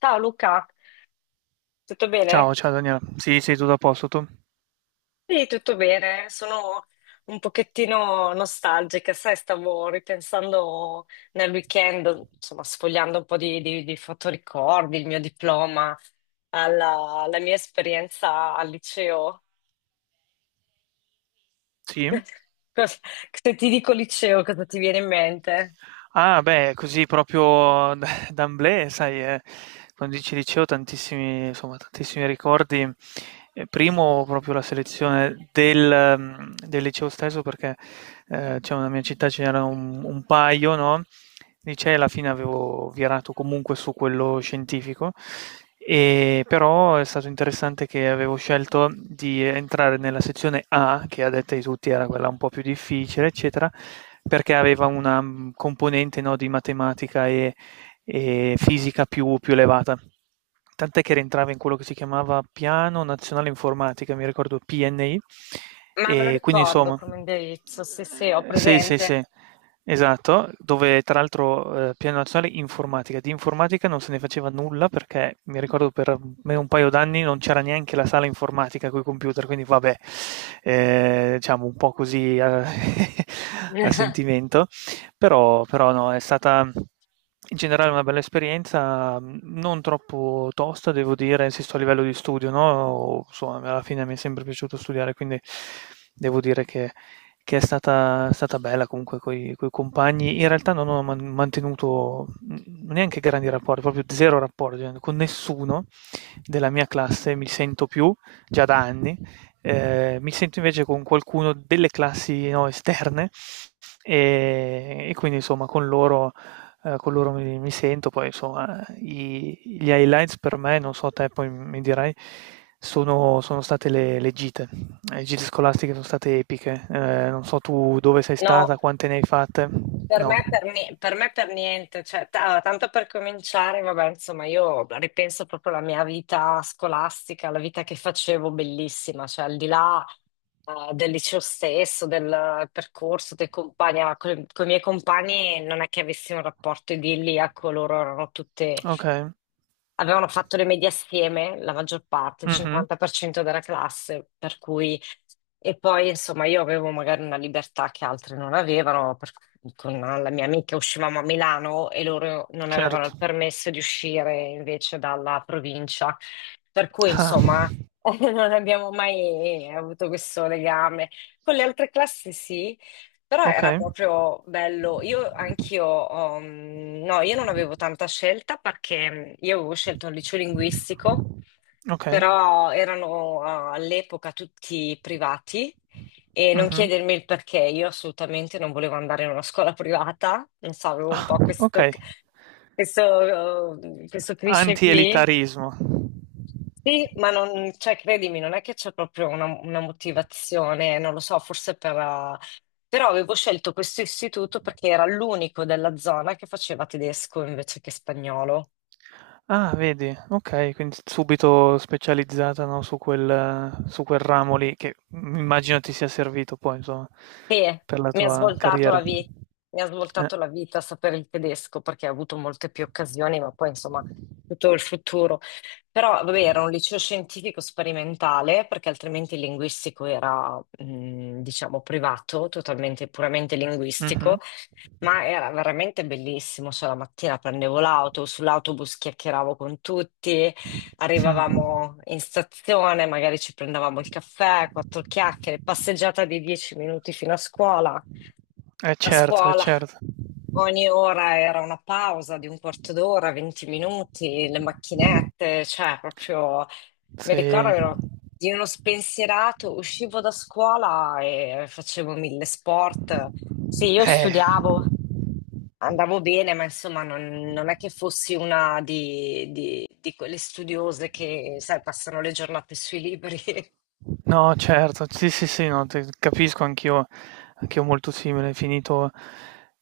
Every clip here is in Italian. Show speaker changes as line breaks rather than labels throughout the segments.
Ciao Luca, tutto bene?
Ciao, ciao Daniela. Sì, sei tutto a posto tu?
Sì, tutto bene. Sono un pochettino nostalgica, sai, stavo ripensando nel weekend, insomma, sfogliando un po' di fotoricordi, il mio diploma, alla mia esperienza al liceo.
Sì?
Cosa- Se ti dico liceo, cosa ti viene in mente?
Ah, beh, così proprio d'emblée, sai, quando dici liceo tantissimi insomma, tantissimi ricordi. Primo proprio la selezione del del liceo stesso perché, diciamo nella mia città ce n'era un paio, no, licei alla fine avevo virato comunque su quello scientifico, però è stato interessante che avevo scelto di entrare nella sezione A, che a detta di tutti era quella un po' più difficile, eccetera, perché aveva una componente no, di matematica e fisica più elevata. Tant'è che rientrava in quello che si chiamava Piano Nazionale Informatica, mi ricordo PNI,
Ma me lo
e quindi
ricordo
insomma,
come indirizzo, sì, sì, ho
sì, sì,
presente.
sì, esatto, dove tra l'altro Piano Nazionale Informatica, di informatica non se ne faceva nulla perché mi ricordo per me un paio d'anni non c'era neanche la sala informatica con i computer, quindi vabbè, diciamo un po' così a, a sentimento. Però no, è stata in generale una bella esperienza, non troppo tosta, devo dire, insisto a livello di studio, no? Insomma, alla fine mi è sempre piaciuto studiare, quindi devo dire che è stata bella comunque con i compagni. In realtà non ho mantenuto neanche grandi rapporti, proprio zero rapporti, con nessuno della mia classe mi sento più, già da anni. Mi sento invece con qualcuno delle classi no, esterne, e quindi insomma con loro mi sento, poi insomma gli highlights per me, non so te poi mi dirai, sono state le gite scolastiche sono state epiche. Non so tu dove sei
No.
stata, quante ne hai fatte, no,
Per me per niente, cioè, allora, tanto per cominciare, vabbè, insomma, io ripenso proprio alla mia vita scolastica, la vita che facevo bellissima, cioè al di là del liceo stesso, del percorso, dei compagni, con, i miei compagni non è che avessi un rapporto idilliaco, loro erano tutte.
ok,
Avevano fatto le medie assieme, la maggior parte, il
mhm,
50% della classe, per cui... E poi, insomma, io avevo magari una libertà che altre non avevano, per cui con la mia amica uscivamo a Milano e loro non avevano
certo,
il permesso di uscire invece dalla provincia. Per cui,
ah,
insomma, non abbiamo mai avuto questo legame. Con le altre classi sì, però
ok,
era proprio bello. Io anch'io, ho, mm, no, Io non avevo tanta scelta perché io avevo scelto un liceo linguistico,
ok,
però erano all'epoca tutti privati e non
mhm.
chiedermi il perché, io assolutamente non volevo andare in una scuola privata, non so, avevo un
Ah,
po'
ok,
questo cliché qui.
antielitarismo.
Sì, ma non, cioè, credimi, non è che c'è proprio una motivazione, non lo so, forse per... però avevo scelto questo istituto perché era l'unico della zona che faceva tedesco invece che spagnolo.
Ah, vedi, okay, quindi subito specializzata, no, su quel ramo lì che, immagino ti sia servito poi insomma,
E
per la
mi ha
tua
svoltato la
carriera.
vita, mi ha
Eh,
svoltato la vita sapere il tedesco perché ho avuto molte più occasioni, ma poi insomma tutto il futuro. Però vabbè, era un liceo scientifico sperimentale perché altrimenti il linguistico era, diciamo, privato, totalmente, puramente linguistico.
mh-mh.
Ma era veramente bellissimo, cioè la mattina prendevo l'auto, sull'autobus chiacchieravo con tutti,
Mh.
arrivavamo in stazione, magari ci prendevamo il caffè, quattro chiacchiere, passeggiata di 10 minuti fino a scuola.
Eh
A
certo, eh
scuola
certo.
ogni ora era una pausa di un quarto d'ora, 20 minuti, le macchinette, cioè proprio mi ricordo
Sì.
ero di uno spensierato, uscivo da scuola e facevo mille sport. Sì, io
Eh.
studiavo, andavo bene, ma insomma non, non è che fossi una di quelle studiose che, sai, passano le giornate sui libri.
No, certo, sì, sì, sì, no, capisco anch'io, anch'io molto simile, finito,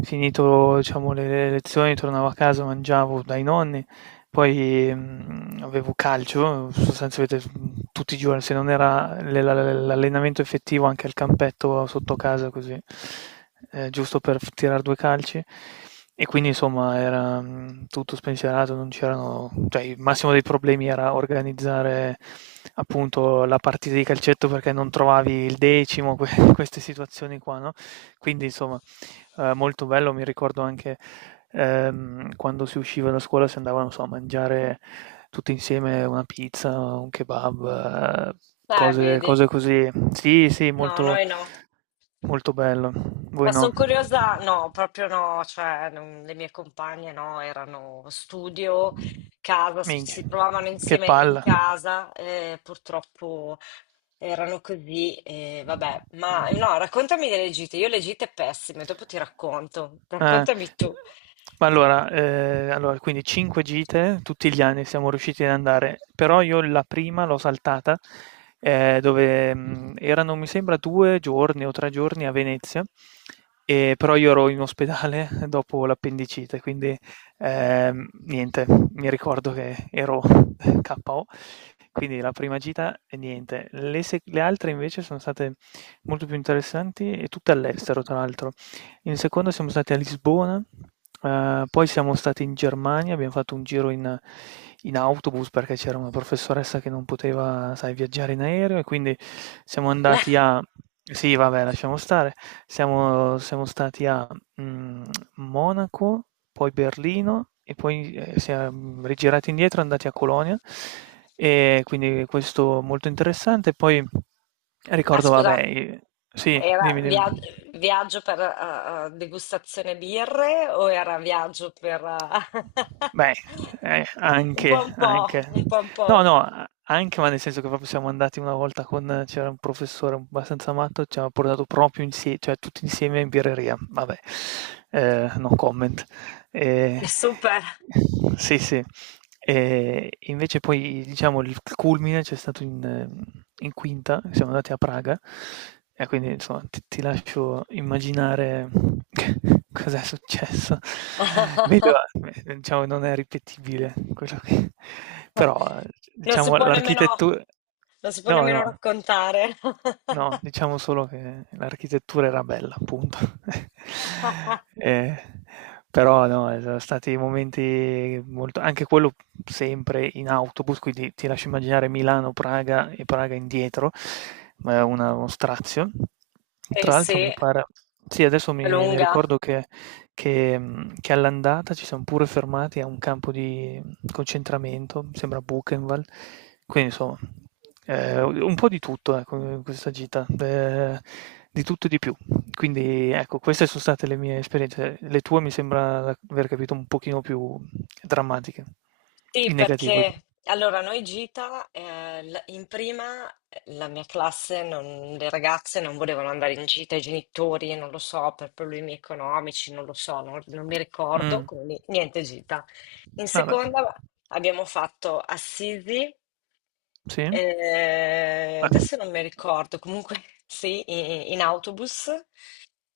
finito, diciamo, le lezioni, tornavo a casa, mangiavo dai nonni, poi avevo calcio, sostanzialmente tutti i giorni, se non era l'allenamento effettivo anche al campetto sotto casa, così, giusto per tirare due calci. E quindi insomma era tutto spensierato, non c'erano, cioè il massimo dei problemi era organizzare appunto la partita di calcetto perché non trovavi il decimo, queste situazioni qua, no? Quindi insomma molto bello, mi ricordo anche quando si usciva da scuola si andava, non so, a mangiare tutti insieme una pizza, un kebab, cose
Vedi?
cose così. Sì, sì,
No,
molto
noi no.
molto bello.
Ma
Voi no?
sono curiosa, no, proprio no, cioè le mie compagne no, erano studio, casa,
Minchia,
si trovavano
che
insieme in
palla.
casa, purtroppo erano così, vabbè. Ma
Mh.
no, raccontami delle gite, io le gite pessime, dopo ti racconto.
Ah,
Raccontami tu.
ma allora, allora quindi 5 gite, tutti gli anni siamo riusciti ad andare, però io la prima l'ho saltata, dove, erano mi sembra 2 giorni o 3 giorni a Venezia, però io ero in ospedale dopo l'appendicite, quindi, niente, mi ricordo che ero KO. Quindi la prima gita e niente. Le se le altre invece sono state molto più interessanti e tutte all'estero tra l'altro. In seconda siamo stati a Lisbona, poi siamo stati in Germania, abbiamo fatto un giro in autobus perché c'era una professoressa che non poteva, sai, viaggiare in aereo e quindi siamo andati a sì, vabbè, lasciamo stare. Siamo stati a, mhmm, Monaco, poi Berlino e poi, siam rigirati indietro e andati a Colonia, e quindi questo molto interessante. Poi
Ah,
ricordo vabbè
scusa.
i sì,
Era
dimmi, dimmi.
via- viaggio per degustazione birre o era viaggio per
Beh,
un po'
anche,
un po',
anche.
un po' un
No,
po'.
no, anche, ma nel senso che proprio siamo andati una volta con, c'era un professore abbastanza matto, ci ha portato proprio insieme, cioè tutti insieme in birreria. Vabbè, no comment. Eh,
Super.
sì, sì. Invece poi diciamo il culmine c'è stato in in quinta, siamo andati a Praga e quindi insomma ti lascio immaginare cos'è successo. Vedo diciamo non è ripetibile quello che però
Non si
diciamo
può nemmeno,
l'architettu
non si può
no,
nemmeno
no.
raccontare.
No, diciamo solo che l'architettura era bella, punto. Eh, però no, sono stati momenti molto... anche quello sempre in autobus, quindi ti lascio immaginare Milano-Praga e Praga indietro, ma è uno strazio.
Eh
Tra l'altro
sì,
mi
è
pare... Sì, adesso mi
lunga.
ricordo che all'andata ci siamo pure fermati a un campo di concentramento, mi sembra Buchenwald. Quindi insomma, un po' di tutto ecco, in questa gita, di tutto e di più. Quindi ecco, queste sono state le mie esperienze. Le tue mi sembra aver capito un pochino più drammatiche,
Sì,
in negativo.
perché allora noi gita, in prima la mia classe, le ragazze non volevano andare in gita, i genitori, non lo so, per problemi economici, non lo so, non, non mi ricordo,
Mm,
quindi niente gita. In
vabbè,
seconda abbiamo fatto Assisi,
sì, beh,
adesso non mi ricordo, comunque sì, in autobus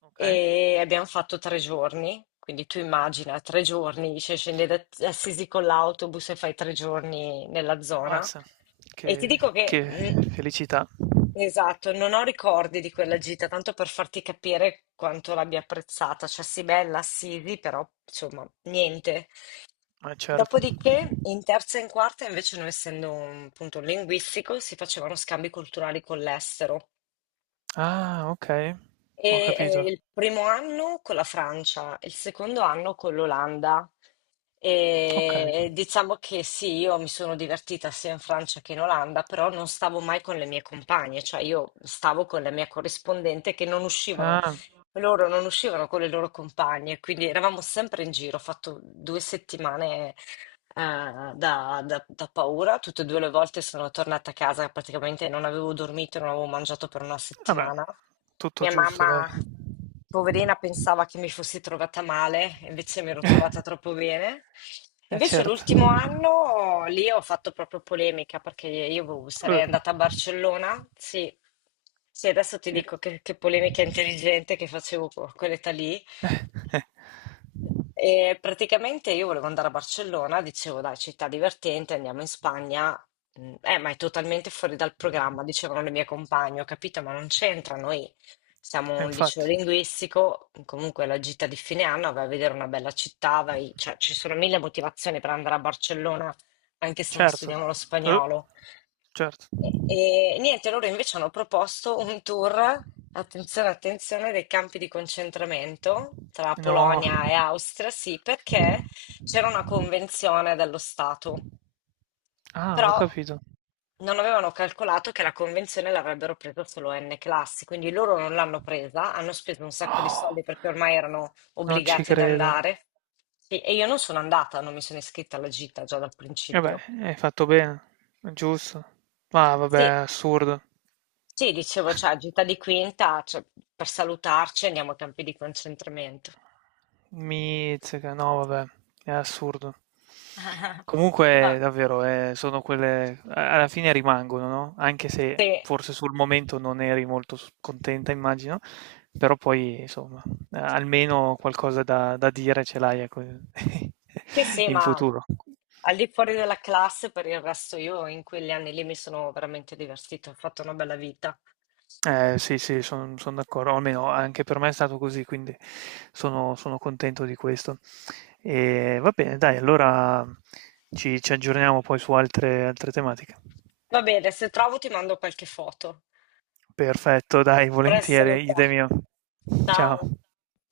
ok,
e abbiamo fatto 3 giorni, quindi tu immagina
mm,
3 giorni, cioè scendi da Assisi con l'autobus e fai 3 giorni nella zona.
ammazza,
E ti dico
che
che,
felicità,
mm, esatto, non ho ricordi di quella gita, tanto per farti capire quanto l'abbia apprezzata, cioè sì, bella Assisi, però insomma, niente.
ma certo.
Dopodiché, in terza e in quarta, invece, non essendo un punto linguistico, si facevano scambi culturali con l'estero.
Ah, ok, ho
E
capito.
il primo anno con la Francia, il secondo anno con l'Olanda.
Ok.
E diciamo che sì, io mi sono divertita sia in Francia che in Olanda, però non stavo mai con le mie compagne, cioè io stavo con la mia corrispondente che non uscivano,
Ah,
loro non uscivano con le loro compagne, quindi eravamo sempre in giro, ho fatto 2 settimane da, da paura, tutte e due le volte sono tornata a casa, praticamente non avevo dormito, non avevo mangiato per una
vabbè,
settimana.
tutto
Mia
giusto,
mamma,
dai.
poverina, pensava che mi fossi trovata male, invece mi ero
Eh,
trovata troppo bene.
eh
Invece
certo.
l'ultimo anno lì ho fatto proprio polemica perché sarei
Eh,
andata a Barcellona. Sì, sì, adesso ti
eh,
dico che polemica intelligente che facevo a quell'età lì.
eh.
E praticamente io volevo andare a Barcellona, dicevo dai, città divertente, andiamo in Spagna. Ma è totalmente fuori dal programma, dicevano le mie compagne, ho capito, ma non c'entra, noi siamo
E
un liceo
infatti,
linguistico, comunque la gita di fine anno, vai a vedere una bella città, cioè, ci sono mille motivazioni per andare a Barcellona, anche se non
certo.
studiamo lo
Eh,
spagnolo.
certo.
E niente, loro invece hanno proposto un tour, attenzione, attenzione, dei campi di concentramento tra
No.
Polonia e Austria, sì, perché c'era una convenzione dello Stato,
Ah, ho
però
capito.
non avevano calcolato che la convenzione l'avrebbero presa solo N classi, quindi loro non l'hanno presa, hanno speso un sacco di
Oh,
soldi perché ormai erano
non ci
obbligati ad
credo.
andare. Sì, e io non sono andata, non mi sono iscritta alla gita già dal
Vabbè,
principio.
hai fatto bene. È giusto. Ma vabbè, è
Sì,
assurdo.
sì, dicevo, cioè, gita di quinta, cioè, per salutarci andiamo ai campi di concentramento.
Mizzica, no vabbè, è assurdo.
Ma
Comunque davvero, sono quelle, alla fine rimangono, no? Anche se
sì,
forse sul momento non eri molto contenta, immagino, però poi insomma, almeno qualcosa da dire ce l'hai ecco,
sì, sì,
in
ma
futuro.
al di fuori della classe, per il resto io in quegli anni lì mi sono veramente divertita, ho fatto una bella vita.
Sì, sì, sono d'accordo, almeno anche per me è stato così, quindi sono contento di questo. E va bene, dai, allora ci aggiorniamo poi su altre tematiche.
Va bene, se trovo ti mando qualche foto.
Perfetto, dai,
A presto,
volentieri,
Luca.
idem mio. Ciao.
Ciao.